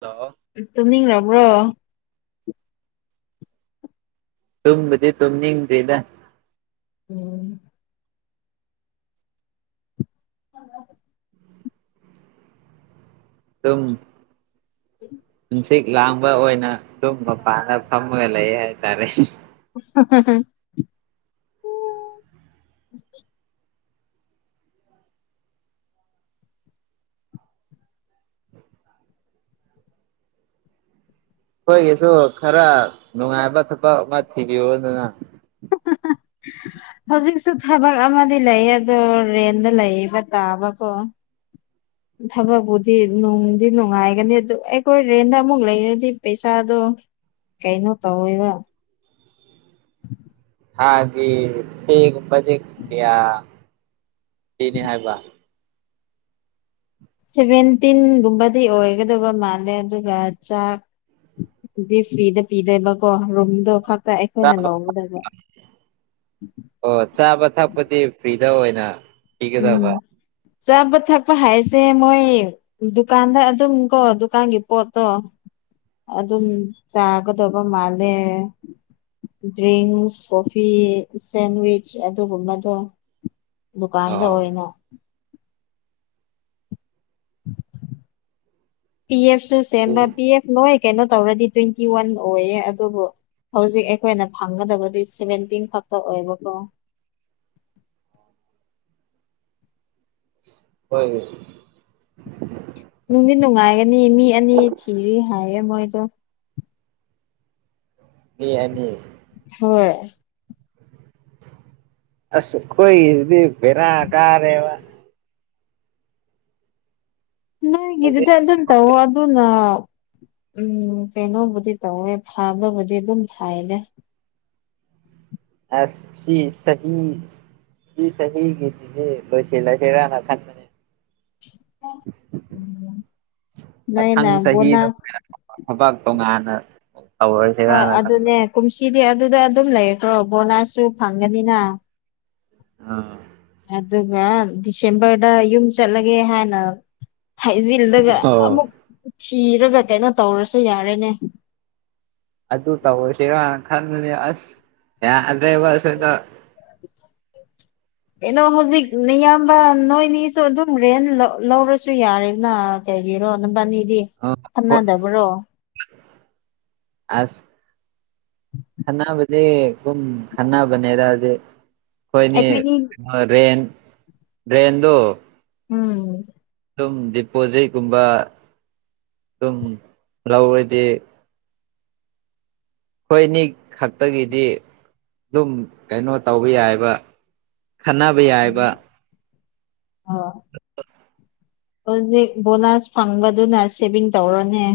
Hello ꯇꯨꯝꯅꯤꯡꯂꯕ꯭ꯔꯣ ꯇꯨꯝꯕꯗꯤ ꯇꯅꯤꯡꯗꯦꯗ ꯎꯝ ꯍꯜꯂꯒꯦ ꯑꯥꯎꯝ ꯎ [unintelligible] ꯍꯟꯁꯤꯛ ꯂꯥꯡꯕ ꯑꯣꯏꯅ ꯑꯗꯨꯝ ꯃꯄꯥꯟꯗ ꯐꯝꯃꯒ ꯂꯩ ꯍꯥꯏꯇꯥꯔꯦ [unintelligible] [inaudible] ꯑꯩꯈꯣꯏꯒꯤꯁꯨ ꯈꯔ ꯅꯨꯡꯉꯥꯏꯕ ꯊꯕꯛ ꯑꯃ ꯊꯤꯕꯤꯌꯨ ꯗꯅ [unintelligible] ꯍꯧꯖꯤꯛꯁꯨ ꯊꯕꯛ ꯑꯃꯗꯤ ꯂꯩ ꯑꯗꯣ ꯔꯦꯟꯗ ꯂꯩꯕ ꯇꯥꯕꯀꯣ [unintelligible] ꯊꯕꯛꯄꯨꯗꯤ ꯅꯨꯡꯗꯤ ꯅꯨꯡꯉꯥꯏꯒꯅꯤ ꯑꯗꯨ ꯑꯩꯈꯣꯏ ꯔꯦꯟꯗ ꯑꯃꯨꯛ ꯂꯩꯔꯗꯤ ꯄꯩꯁꯥꯗꯣ ꯀꯩꯅꯣ ꯇꯧꯋꯤꯕ ꯊꯒꯤ ꯐ [unintelligible] ꯀꯌꯥ ꯄꯤꯅꯤ ꯍꯥꯏꯕ ꯁꯦꯚꯦꯟꯇꯤꯟꯒꯨꯝꯕꯗꯤ ꯑꯣꯏꯒꯗꯕ ꯃꯥꯜꯂꯦ ꯑꯗꯨꯒ ꯆꯥꯛ [unintelligible] ꯐ꯭ꯔꯤꯗ ꯄꯤꯗꯦꯕꯀꯣ ꯔꯨꯝꯗꯣ ꯈꯛ ꯑꯩꯈꯣꯏꯅ ꯆꯥꯕ ꯂꯧꯒꯗꯕ ꯑꯣ ꯆꯥꯕ ꯊꯛꯄꯗꯤ ꯐ꯭ꯔꯤꯗ ꯑꯣꯏꯅ ꯎꯝ ꯄꯤꯒꯗꯕ ꯆꯥꯕ ꯊꯛꯄ ꯍꯥꯏꯁꯦ ꯃꯣꯏ ꯗꯨꯀꯥꯟꯗ ꯑꯗꯨꯝ ꯀꯣ ꯗꯨꯀꯥꯟꯒꯤ ꯄꯣꯠꯇꯣ ꯑꯗꯨꯝ ꯆꯥꯒꯗꯕ ꯃꯥꯜꯂꯦ ꯗ꯭ꯔꯤꯡꯁ ꯀꯣꯐꯤ ꯁꯦꯟꯋꯥꯆ ꯑꯗꯨꯒꯨꯝꯕꯗꯣ ꯗꯨ ꯀꯥꯟꯗ ꯑꯣ ꯑꯣꯏꯅ ꯄꯤ ꯑꯦꯐꯁꯨ ꯁꯦꯝꯕ ꯄꯤ ꯑꯦꯐ ꯅꯣꯏ ꯀꯩꯅꯣ ꯇꯧꯔꯗꯤ ꯇꯣꯏꯇꯤꯋꯥꯟ ꯑꯣꯏꯌꯦ ꯑꯗꯨꯕꯨ ꯍꯧꯖꯤꯛ ꯑꯩꯈꯣꯏꯅ ꯐꯪꯒꯗꯕꯗꯤ ꯁꯦꯚꯦꯟꯇꯤꯟ ꯈꯛꯇ ꯑꯣꯏꯕꯀꯣ ꯍꯣꯏ ꯅꯨꯡꯗꯤ ꯅꯨꯡꯉꯥꯏꯒꯅꯤ ꯃꯤ ꯑꯅꯤ ꯊꯤꯔꯤ ꯍꯥꯏꯌꯦ ꯃꯣꯏꯗꯣ ꯃꯤ ꯑꯅꯤ ꯍꯣꯏ ꯑꯁ ꯈꯣꯏꯗꯤ ꯕꯦꯔꯥ ꯀꯥꯔꯦꯕ ꯍꯧꯖꯤꯛ ꯅꯣꯏꯒꯤꯗꯨꯗ ꯑꯗꯨꯝ ꯇꯧꯑꯣ ꯑꯗꯨꯅ ꯎꯝ ꯀꯩꯅꯣꯕꯨꯗꯤ ꯇꯧꯋꯦ ꯐꯥꯕꯕꯨꯗꯤ ꯑꯗꯨꯝ ꯐꯩꯗ ꯑꯁ ꯁꯤ ꯆꯍꯤ ꯁꯤ ꯆꯍꯤꯒꯤꯁꯤꯗꯤ ꯂꯣꯏꯁꯤꯜꯂꯁꯤꯔꯅ ꯈꯟꯕꯅꯦ ꯅꯣꯏꯅ ꯃꯊꯪ ꯆꯍꯤꯗ ꯕꯣꯅꯥꯁ ꯊꯕꯛ ꯇꯣꯉꯥꯟꯅ ꯍꯣꯏ ꯇꯧꯔꯁꯤꯔꯅ ꯈꯟꯕ ꯑꯗꯨꯅꯦ ꯀꯨꯝꯁꯤꯗꯤ ꯑꯗꯨꯗ ꯑꯗꯨꯝ ꯂꯩꯈꯔꯣ ꯕꯣꯅꯥꯁꯁꯨ ꯐꯪꯒꯅꯤꯅ ꯑꯥ ꯑꯗꯨꯒ ꯗꯤꯁꯦꯝꯕꯔꯗ ꯌꯨꯝ ꯆꯠꯂꯒꯦ ꯍꯥꯏꯅ ꯍꯥꯏꯖꯤꯜꯂꯒ ꯑꯣ ꯑꯃꯨꯛ ꯊꯤꯔꯒ ꯀꯩꯅꯣ ꯇꯧꯔꯁꯨ ꯌꯥꯔꯦꯅꯦ ꯑꯗꯨ ꯇꯧꯔꯁꯤꯔꯥꯅ ꯈꯟꯕꯅꯦ ꯑꯁ ꯌꯥꯗ꯭ꯔꯦꯕ ꯑꯁꯤꯗ [unintelligible] ꯀꯩꯅꯣ ꯍꯧꯖꯤꯛ ꯅꯌꯥꯝꯕ ꯅꯣꯏꯅꯤꯁꯨ ꯑꯗꯨꯝ ꯔꯦꯟ ꯂꯧꯔꯁꯨ ꯌꯥꯔꯦꯅ ꯀꯩꯒꯤꯔꯣ ꯅꯕꯅꯤꯗꯤ ꯑꯥ ꯍꯣꯏ ꯑꯁ ꯎꯝ [unintelligible] ꯈꯟꯅꯕꯗꯤ ꯀꯨꯝ ꯈꯟꯅꯕꯅꯦꯗ ꯍꯧꯖꯤꯛ ꯑꯩꯈꯣꯏꯅꯤ ꯑꯩꯈꯣꯏꯅꯤ ꯔꯦꯟ ꯔꯦꯟꯗꯣ ꯎꯝ ꯗꯨꯝ ꯗꯤꯄꯣꯖꯤꯠꯀꯨꯝꯕ ꯑꯗꯨꯝ ꯂꯧꯔꯗꯤ ꯈꯣꯏꯅꯤ ꯈꯛꯇꯒꯤꯗꯤ ꯗꯨꯝ ꯀꯩꯅꯣ ꯇꯧꯕ ꯌꯥꯏꯕ ꯈꯅ [unintelligible] ꯍꯨꯖꯤꯛ ꯕꯣꯅꯥꯁ ꯐꯪꯕꯗꯨꯅ ꯁꯦꯚꯤꯡ ꯇꯧꯔꯅꯦ꯫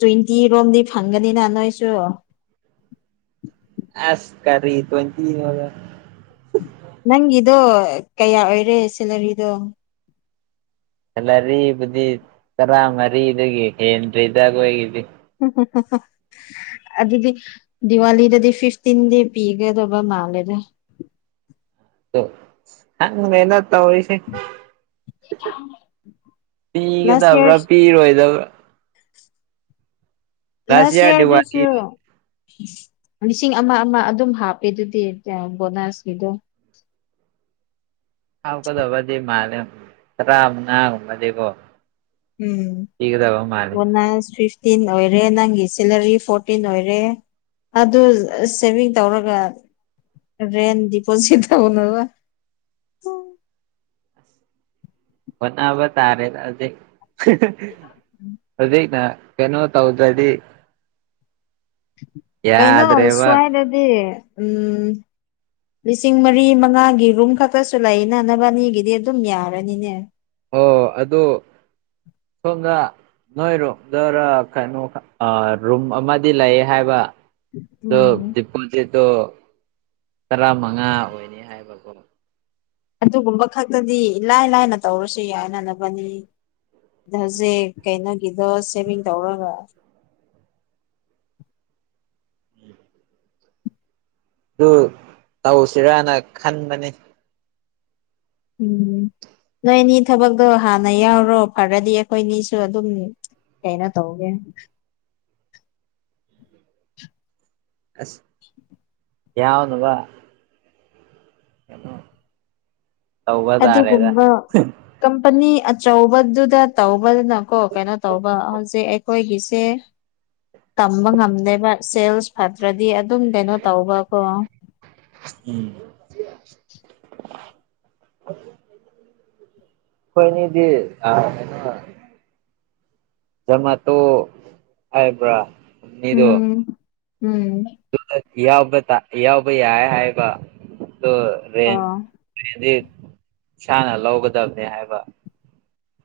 ꯇ꯭ꯋꯦꯟꯇꯤ ꯔꯣꯝꯗꯤ ꯐꯪꯒꯅꯤꯅ ꯅꯣꯏꯁꯨ꯫ ꯑꯁ ꯀꯔꯤ ꯇ꯭ꯋꯦꯟꯇꯤ ꯅꯣꯗ ꯅꯪꯒꯤꯗꯣ ꯀꯌꯥ ꯑꯣꯏꯔꯦ ꯁꯦꯂꯔꯤꯗꯣ? ꯁꯦꯂꯔꯤꯕꯨꯗꯤ ꯇꯔꯥꯃꯔꯤꯗꯒꯤ ꯍꯦꯟꯗ꯭ꯔꯤꯗ ꯑꯈꯣꯏꯒꯤꯗꯤ꯫ [unintelligible] ꯑꯗꯨꯗꯤ ꯗꯤꯋꯥꯂꯤꯗꯗꯤ ꯐꯤꯐꯇꯤꯟꯗꯤ ꯄꯤꯒꯗꯧꯕ ꯃꯥꯜꯂꯦꯗ꯫ ꯗꯣ ꯈꯪꯗ꯭ꯔꯦꯗ ꯇꯧꯔꯤꯁ ꯂꯥꯁ ꯏꯌꯥꯔ ꯄꯤꯒꯗꯕ꯭ꯔꯥ ꯄꯤꯔꯣꯏꯗꯕ꯭ꯔꯥ ꯂꯥꯁ ꯏꯌꯥꯔ ꯗꯤꯋꯥꯂꯤ ꯏꯌꯥꯔꯗꯁꯨꯔꯣ ꯂꯤꯁꯤꯡ ꯑꯃ ꯑꯃ ꯑꯗꯨꯝ ꯍꯥꯞꯄꯤꯗꯨꯗꯤ ꯕꯣꯅꯁꯀꯤꯗꯣ ꯍꯥꯞꯀꯗꯕꯗꯤ ꯃꯥꯜꯂꯦ ꯇꯔꯥꯃꯉꯥ ꯒꯨꯝꯕꯗꯤ ꯀꯣ ꯫ ꯎꯝ ꯕꯣꯅꯥꯁ ꯐꯤꯐ ꯇꯤꯟ ꯑꯣꯏꯔꯦ ꯅꯪꯒꯤ ꯁꯦꯂꯔꯤ ꯐꯣꯔꯇꯤꯟ ꯑꯣꯏꯔꯦ ꯑꯗꯨ ꯁꯦꯚꯤꯡ ꯇꯧꯔꯒ ꯔꯦꯟ ꯗꯤꯄꯣꯖꯤꯠ ꯇꯧꯅꯕ ꯍꯣꯠꯅꯕ ꯇꯥꯔꯦ ꯑꯗꯨꯗꯤ ꯍꯨꯖꯤꯛꯅ ꯀꯩꯅꯣ ꯇꯧꯗꯗꯤ ꯀꯩꯅꯣ ꯌꯥꯗ꯭ꯔꯦꯕ ꯁ꯭ꯋꯥꯏꯗꯗꯤ ꯎꯝ ꯂꯤꯁꯤꯡ ꯃꯔꯤ ꯃꯉꯥꯒꯤ ꯔꯨꯝ ꯈꯛꯇꯁꯨ ꯂꯩꯅ ꯑꯕꯥꯅꯤꯒꯤꯗꯤ ꯑꯗꯨꯝ ꯌꯥꯔꯅꯤꯅꯦ꯫ ꯑꯣ ꯑꯗꯨ ꯁꯣꯝꯗ ꯅꯣꯏꯔꯣꯝꯗꯔ ꯀꯩꯅꯣ ꯑꯥ ꯔꯨꯝ ꯑꯃꯗꯤ ꯂꯩ ꯍꯥꯏꯕ꯫ ꯗꯣ ꯎꯝ ꯗꯤꯄꯣꯖꯤꯠꯇꯣ ꯇꯔꯥ ꯃꯉꯥ ꯑꯣꯏꯅꯤ ꯍꯥꯏꯕꯀꯣ ꯑꯗꯨꯒꯨꯝꯕ ꯈꯛꯇꯗꯤ ꯂꯥꯏ ꯂꯥꯏꯅ ꯇꯧꯔꯁꯨ ꯌꯥꯏꯅ ꯅꯕꯅꯤ ꯍꯧꯖꯤꯛ ꯀꯩꯅꯣꯒꯤꯗꯣ ꯁꯦꯚꯤꯡ ꯇꯧꯔꯒ ꯗꯨ ꯇꯧꯁꯤꯔꯅ ꯈꯟꯕꯅꯤ꯫ ꯎꯝ ꯅꯣꯏꯅꯤ ꯊꯕꯛꯇꯣ ꯍꯥꯟꯅ ꯌꯥꯎꯔꯣ ꯐꯔꯗꯤ ꯑꯈꯣꯏꯅꯤꯁꯨ ꯑꯗꯨꯝ ꯀꯩꯅꯣ ꯇꯧꯒꯦ ꯑꯁ [unintelligible] ꯌꯥꯎꯅꯕ ꯇꯧꯕ ꯇꯥꯔꯦꯗ ꯑꯗꯨꯒꯨꯝꯕ ꯀꯝꯄꯅꯤ ꯑꯆꯧꯕꯗꯨꯗ ꯇꯧꯕꯅꯤꯅꯀꯣ ꯀꯩꯅꯣ ꯇꯧꯕ ꯍꯧꯖꯤꯛ ꯑꯩꯈꯣꯏꯒꯤꯁꯦ ꯇꯝꯕ ꯉꯝꯗꯦꯕ ꯁꯦꯜꯁ ꯐꯠꯇ꯭ꯔꯗꯤ ꯑꯗꯨꯝ ꯀꯩꯅꯣ ꯇꯧꯕ ꯀꯣ ꯎꯝ [unintelligible] ꯈꯣꯏ ꯅꯤꯗꯤ ꯑꯥ ꯀꯩꯅꯣ ꯖꯥꯃꯥꯇꯣ ꯍꯥꯏꯕ꯭ꯔꯥ ꯃꯤꯗꯣ ꯎꯝ ꯎꯝ ꯌꯥꯎꯕ ꯇꯥ ꯌꯥꯎꯕ ꯌꯥꯏ ꯍꯥꯏꯕ ꯗꯣ ꯔꯦꯟ ꯑꯣ ꯔꯦꯟꯗꯤ ꯏꯁꯥꯅ ꯂꯧꯒꯗꯕꯅꯦ ꯍꯥꯏꯕ꯫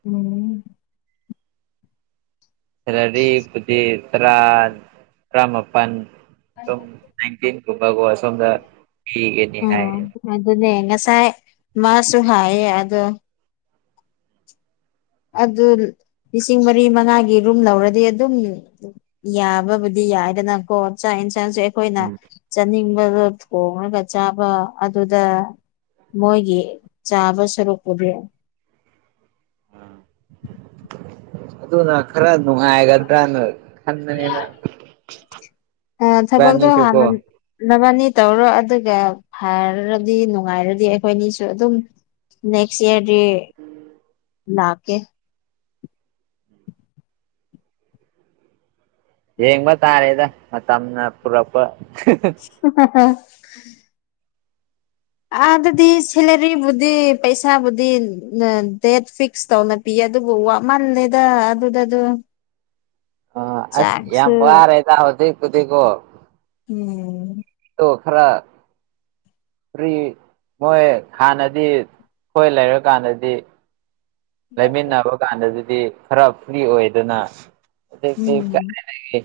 ꯎꯝ ꯈꯔꯥꯗꯤ ꯗꯨꯗꯤ ꯇ꯭ꯔꯥ ꯇ꯭ꯔꯃꯄꯟ ꯁꯝ ꯅꯥꯏꯟꯇꯤꯟꯒꯨꯝꯕꯀꯣ ꯑ ꯁꯣꯝꯗ ꯑꯩꯒꯅꯤ ꯍꯥꯏ ꯎꯝ ꯑꯗꯨꯅꯦ ꯉꯁꯥꯏ ꯃꯥꯁꯨ ꯍꯥꯏꯌꯦ ꯑꯗꯣ ꯑꯗꯨ ꯂꯤꯁꯤꯡ ꯃꯔꯤ ꯃꯉꯥꯒꯤ ꯔꯨꯝ ꯂꯧꯔꯗꯤ ꯑꯗꯨꯝ ꯌꯥꯕꯕꯨꯗꯤ ꯌꯥꯏꯗꯅꯀꯣ ꯆꯥꯛ ꯌꯦꯟꯁꯥꯡꯁꯨ ꯑꯩꯈꯣꯏꯅ ꯎꯝ ꯆꯥꯅꯤꯡꯕꯗꯣ ꯊꯣꯡꯉꯒ ꯆꯥꯕ ꯑꯗꯨꯗ ꯃꯣꯏꯒꯤ ꯆꯥꯕ ꯁꯔꯨꯛꯄꯨꯗꯤ ꯑꯗꯨꯅ ꯈꯔ ꯅꯨꯡꯉꯥꯏꯒꯗ꯭ꯔꯥꯅ ꯈꯟꯕꯅꯤꯅ ꯊꯕꯛꯇꯣ ꯏꯕꯥꯟꯅꯤꯁꯨꯀꯣ ꯍꯥꯟꯅ ꯅꯕꯥꯅꯤ ꯇꯧꯔꯣ ꯑꯗꯨꯒ ꯐꯔꯔꯗꯤ ꯅꯨꯡꯉꯥꯏꯔꯗꯤ ꯑꯩꯈꯣꯏ ꯑꯅꯤꯁꯨ ꯑꯗꯨꯝ ꯅꯦꯛꯁ ꯏꯌꯔ ꯗꯤ ꯂꯥꯥꯛꯀꯦ ꯌꯦꯡꯕ ꯇꯥꯔꯦꯗ ꯃꯇꯝꯅ ꯄꯨꯔꯛꯄ [unintelligible] ꯑꯥ ꯑꯗꯨꯗꯤ ꯁꯦꯂꯔꯤꯕꯨꯗꯤ ꯄꯩꯁꯥꯕꯨꯗꯤ ꯗꯦꯠ ꯐꯤꯛꯁ ꯇꯧꯅ ꯄꯤ ꯑꯗꯨꯕꯨ ꯋꯥꯃꯜꯂꯦꯗ ꯑꯗꯨꯗ ꯑꯗꯨ ꯑ ꯑꯁ ꯌꯥꯝ ꯆꯥꯛꯁꯨ ꯋꯔꯦꯗꯥ ꯍꯧꯖꯤꯛ ꯄꯨꯗꯤꯀꯣ ꯎꯝ ꯑꯗ‌ꯣ ꯈꯔ ꯐꯔꯤ ꯃꯣꯏ ꯍꯥꯟꯅꯗꯤ ꯑꯩꯈꯣꯏ ꯂꯩꯔꯀꯥꯟꯗꯗꯤ ꯂꯩꯃꯤꯟꯅꯕ ꯀꯥꯟꯗꯗꯤ ꯈꯔ ꯐ꯭ꯔꯤ ꯑꯣꯏꯗꯅ ꯎꯝ ꯍꯧꯖꯤꯛꯇꯤ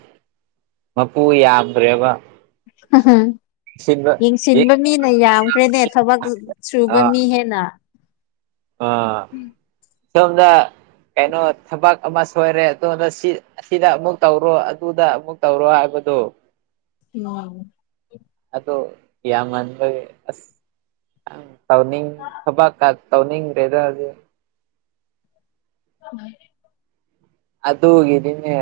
ꯃꯄꯨ ꯌꯥꯝꯗ꯭ꯔꯦꯕ ꯎꯝ ꯌꯦꯡꯁꯤꯟꯕ ꯃꯤꯅ ꯌꯥꯝꯈ꯭ꯔꯦꯅꯦ ꯊꯕꯛ ꯁꯨꯕ ꯃꯤ ꯍꯦꯟꯅ ꯑ ꯁꯣꯝꯗ ꯀꯩꯅꯣ ꯊꯕꯛ ꯑꯃ ꯁꯣꯏꯔꯦ ꯑꯣꯝꯗ ꯁꯤ ꯑꯁꯤꯗ ꯑꯃꯨꯛ ꯇꯧꯔꯣ ꯑꯗꯨꯗ ꯑꯃꯨꯛ ꯇꯧꯔꯣ ꯍꯥꯏꯕꯗꯣ ꯎꯝ ꯑꯗꯣ ꯌꯥꯝꯃꯟꯂꯣꯏ ꯑꯁ ꯇꯥꯎꯅꯤꯡ ꯊꯕꯛ ꯀ ꯇꯧꯅꯤꯡꯗ‌ꯦꯗ ꯗꯨ ꯎꯝ ꯑꯗꯨꯒꯤꯗꯤꯅꯦ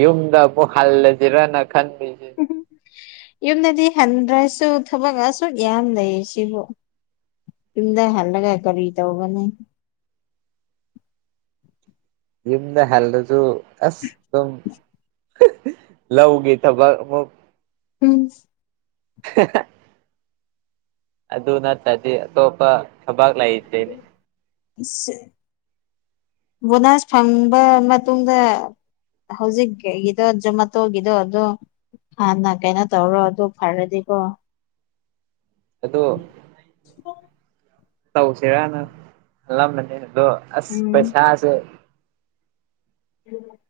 ꯌꯨꯝꯗ ꯑꯃꯨꯛ ꯍꯜꯂꯁꯤꯔꯅ ꯈꯟꯕꯤꯁꯦ ꯌꯨꯝꯗꯗꯤ ꯍꯟꯗ꯭ꯔꯁꯨ ꯊꯕꯛ ꯑꯁꯨꯛ ꯌꯥꯝ ꯂꯩꯔꯤ ꯁꯤꯕꯨ ꯀꯗ ꯍꯂꯒ ꯀꯔꯤ ꯇꯧꯒꯅꯤ ꯌꯨꯝꯗ ꯍꯜꯗꯨ ꯑꯁ ꯑꯗꯨꯝ ꯂꯧꯒꯦ ꯊꯕꯛ ꯑꯃꯨꯛ ꯎꯝ [unintelligible] ꯑꯗꯨ ꯅꯠꯇꯗꯤ ꯑꯇꯣꯞꯄ ꯊꯕꯛ ꯂꯩꯇꯦ ꯕꯣꯅꯥꯁ ꯐꯪꯕ ꯃꯇꯨꯡꯗ ꯍꯧꯖꯤꯛꯀꯤꯒꯤꯗꯣ ꯖꯣꯃꯥꯇꯣꯒꯤꯗꯣ ꯑꯗꯣ ꯍꯥꯟꯅ ꯀꯩꯅꯣ ꯇꯧꯔꯣ ꯑꯗꯨ ꯐꯔꯗꯤꯀꯣ ꯑꯗꯣ [unintelligible] ꯇꯧꯁꯤꯔꯅ ꯈꯜꯂꯝꯃꯅꯦ ꯑꯗꯣ ꯑꯁ ꯎꯝ ꯄꯩꯁꯥꯁꯦ [unintelligible]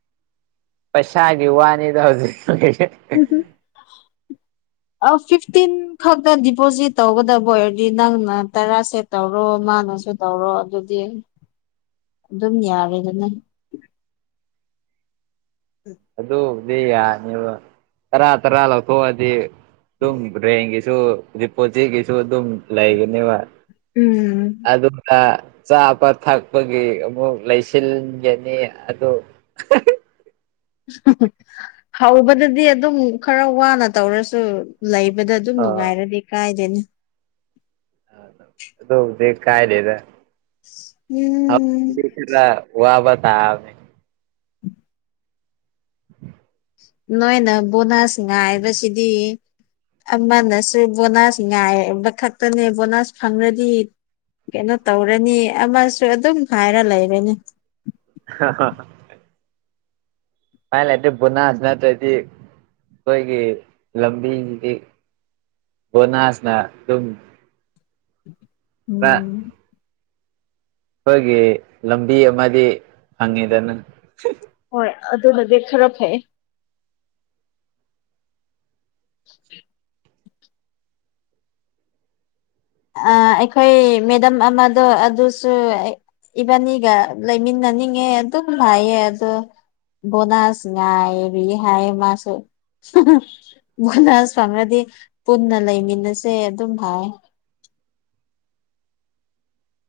ꯄꯩꯁꯥꯒꯤ ꯋꯥꯅꯤꯗ ꯍꯧꯖꯤꯛ [unintelligible] ꯑ ꯐꯤꯐꯇꯤꯟ ꯈꯛꯇ ꯗꯤꯄꯣꯖꯤꯠ ꯇꯧꯒꯗꯕ ꯑꯣꯏꯔꯗꯤ ꯅꯪꯅ ꯇꯔꯥꯥꯁꯦꯠ ꯇꯧꯔꯣ ꯃꯥꯅꯁꯨ ꯇꯧꯔꯣ ꯑꯗꯨꯗꯤ ꯑꯗꯨꯝ ꯌꯥꯔꯦ ꯑꯗꯨꯅ [unintelligible] ꯑꯗꯨꯕꯨꯗꯤ ꯌꯥꯅꯤꯕ ꯇꯔꯥ ꯇꯔꯥ ꯂꯧꯊꯣꯛꯑꯗꯤ ꯁꯝ ꯔꯦꯡꯒ ꯀꯁꯨ ꯄꯣꯠꯆꯦꯒꯤꯁꯨ ꯑꯗꯨꯝ ꯂꯩꯒꯅꯦꯕ ꯎꯝ ꯑꯗꯨꯗ ꯆꯥꯕ ꯊꯛꯄꯒꯤ ꯑꯃꯨꯛ ꯂꯩꯁꯤꯟꯒꯅꯤ ꯑꯗꯨ ꯍꯧꯕꯗꯗꯤ ꯑꯗꯨꯝ ꯈꯔ ꯋꯥꯅ ꯇꯧꯔꯁꯨ ꯂꯩ ꯍꯥꯏꯕꯗ ꯑꯗꯨꯝ ꯑꯥ ꯅꯨꯡꯉꯥꯏꯔꯗꯤ ꯀꯥꯏꯗꯦꯅ ꯑꯗꯨꯕꯨꯗꯤ ꯀꯥꯏꯗ‌ꯦꯗ ꯎꯝ ꯋꯥꯕꯇꯥꯕꯅꯤ [inaudible] ꯅꯣꯏꯅ ꯕꯣꯅꯥꯁ ꯉꯥꯏꯕꯁꯤꯗꯤ ꯑꯃꯅꯁꯨ ꯕꯣꯅꯥꯁ ꯉꯥꯏꯕ ꯈꯛꯇꯅꯦ ꯕꯣꯅꯥꯁ ꯐꯪꯔ꯭ꯔꯗꯤ ꯀꯩꯅꯣ ꯇꯧꯔꯅꯤ ꯑꯃꯁꯨ ꯑꯗꯨꯝ ꯍꯥꯏꯔ ꯂꯩꯔꯅꯤ [unintelligible] ꯍꯥꯏꯥꯏ ꯂꯩꯗꯦ ꯕꯨꯣꯅꯥꯁ ꯅꯠꯇ꯭ꯔꯗꯤ ꯑꯩꯈꯣꯏꯒꯤ ꯂꯝꯕꯤꯁꯤꯗꯤ ꯕ‌ꯣꯅꯥꯥꯁꯅꯥ ꯗꯨꯝ [inaudible] [unintelligible] [unintelligible] ꯑꯩꯈꯣꯏꯒꯤ ꯂꯝꯕꯤ ꯑꯃꯗꯤ ꯐꯪꯉꯤꯗꯅ ꯍꯣꯏ ꯑꯗꯨ ꯍꯧꯖꯤꯛ ꯆꯨꯔꯨꯞ ꯊꯛꯏ [unintelligible] ꯑ ꯑꯩꯈꯣꯏ ꯃꯦꯗꯝ ꯑꯃꯗꯣ ꯑꯗꯨꯁꯨ ꯏꯕꯥꯅꯤꯒ ꯂꯩꯃꯤꯟꯅꯅꯤꯡꯉꯦ ꯑꯗꯨꯝ ꯍꯥꯏꯌꯦ ꯑꯗꯣ ꯕꯣꯅꯁ ꯉꯥꯏꯔꯤꯋ‌ꯦ ꯍꯥꯏ ꯃꯥꯁꯨ ꯕꯣꯅꯁ ꯐꯪꯉꯗꯤ ꯄꯨꯟꯅ ꯂꯩꯃꯤꯟꯅꯁꯦ ꯑꯗꯨꯝ ꯍꯥꯏ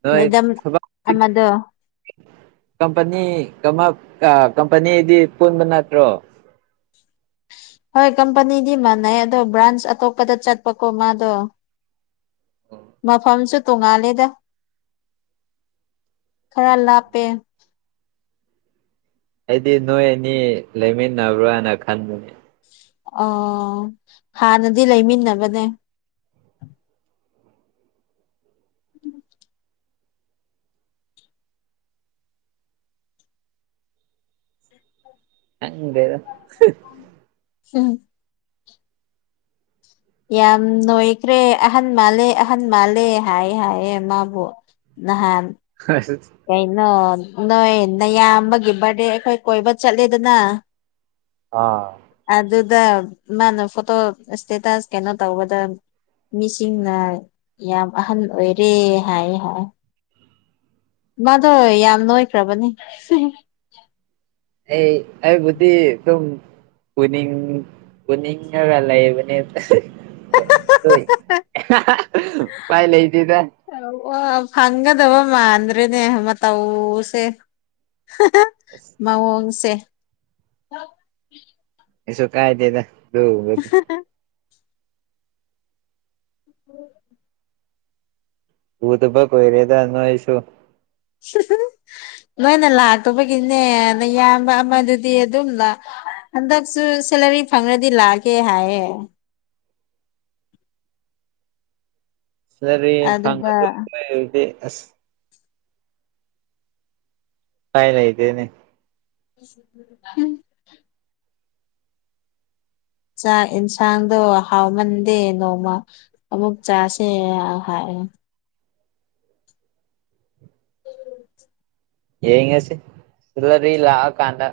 ꯅꯣꯏ ꯃꯦꯗꯝ ꯊꯕꯛꯇꯤ ꯑꯃꯗꯣ ꯀꯝꯄꯅꯤ ꯀꯝꯄꯅꯤꯗꯤ ꯄꯨꯟꯕ ꯅꯠꯇ꯭ꯔꯣ ꯍꯣꯏ ꯀꯝꯄꯅꯤꯗꯤ ꯃꯥꯟꯅꯩ ꯑꯗꯣ ꯕ꯭ꯔꯥꯟꯁ ꯑꯇꯣꯞꯄꯗ ꯆꯠꯄꯀꯣ ꯃꯥꯗꯣ ꯃꯐꯝꯁꯨ ꯇꯣꯡꯉꯥꯂꯦꯗ ꯈꯔ ꯂꯥꯞꯄꯦ ꯑꯩꯗꯤ ꯅꯣꯏ ꯑꯅꯤ ꯂꯩꯃꯤꯟꯅꯕ꯭ꯔꯥ ꯍꯥꯏꯅ ꯈꯟꯕꯅꯦ ꯑꯣ ꯍꯥꯟꯅꯗꯤ ꯂꯩꯃꯤꯟꯅꯕꯅꯦ ꯈꯪꯗꯦꯗꯥ [unintelligible] ꯌꯥꯝ ꯅꯣꯏꯈ꯭ꯔꯦ ꯑꯍꯟ ꯃꯥꯜꯂꯦ ꯑꯍꯟ ꯃꯥꯜꯂꯦ ꯍꯥꯏ ꯍꯥꯏꯌꯦ ꯃꯥꯕꯨ ꯅꯍꯥꯟ [unintelligible] ꯀꯩꯅꯣ ꯅꯣꯏ ꯅꯌꯥꯝ ꯑꯃꯒꯤ ꯕꯥꯔꯗꯦ ꯑꯩꯈꯣꯏ ꯀꯣꯏꯕ ꯆꯠꯂꯦꯗꯅ [inaudible] ꯑꯥ ꯑꯗꯨꯗ ꯃꯥꯅ ꯐꯣꯇꯣ ꯏꯁꯇꯦꯇꯁ ꯀꯩꯅꯣ ꯇꯧꯕꯗ ꯃꯤꯁꯤꯡꯅ ꯌꯥꯝ ꯑꯍꯟ ꯑꯣꯏꯔꯦ ꯍꯥꯏ ꯍꯥꯏ ꯃꯥꯗꯣ ꯌꯥꯝ ꯅꯣꯏꯈ꯭ꯔꯕꯅꯤ꯫ ꯑꯩ ꯑꯩꯕꯨꯗꯤ ꯑꯗꯨ ꯄꯨꯅꯤꯡ ꯄꯨꯅꯤꯉꯒ ꯂꯩꯕꯅꯦ꯫ ꯎꯄꯥꯏ ꯂꯩꯇꯦꯗ꯫ ꯐꯪꯒꯗꯕ ꯃꯥꯟꯗ꯭ꯔꯦ ꯃꯇꯧꯁꯦ꯫ ꯃꯑꯣꯡꯁꯦ꯫ ꯀꯩꯁꯨ ꯀꯥꯏꯗꯦꯗ ꯑꯗꯨꯕꯨ꯫ ꯎꯗꯨꯕ ꯀꯨꯏꯔꯦꯗ ꯅꯣꯏꯁꯨ꯫ ꯅꯣꯏꯅ ꯂꯥꯛꯇꯕꯒꯤꯅꯦꯅ ꯅꯌꯥꯝꯕ ꯑꯃꯗꯨꯗꯤ ꯑꯗꯨꯝ ꯂꯥꯛ ꯍꯟꯗꯛꯁꯨ ꯁꯦꯂꯔꯤ ꯐꯪꯉ꯭ꯔꯗꯤ ꯂꯥꯛꯑꯀꯦ ꯍꯥꯏꯌꯦ꯫ ꯔꯤ ꯐꯥꯡꯉ ꯑꯗꯨꯒ ꯑ [unintelligible] ꯇꯥꯏꯂꯩꯗꯨꯏꯅꯦ꯫ [unintelligible] ꯆꯥꯛ ꯌꯦꯟꯁꯥꯡꯗꯣ ꯍꯥꯎꯃꯟꯗꯦ ꯅꯣꯡꯃ ꯑꯃꯨꯛ ꯆꯥꯁꯦ ꯍꯥꯏ ꯌꯦꯉꯁꯤ ꯂꯕꯤ ꯂꯛꯀꯥꯟꯗꯥ꯫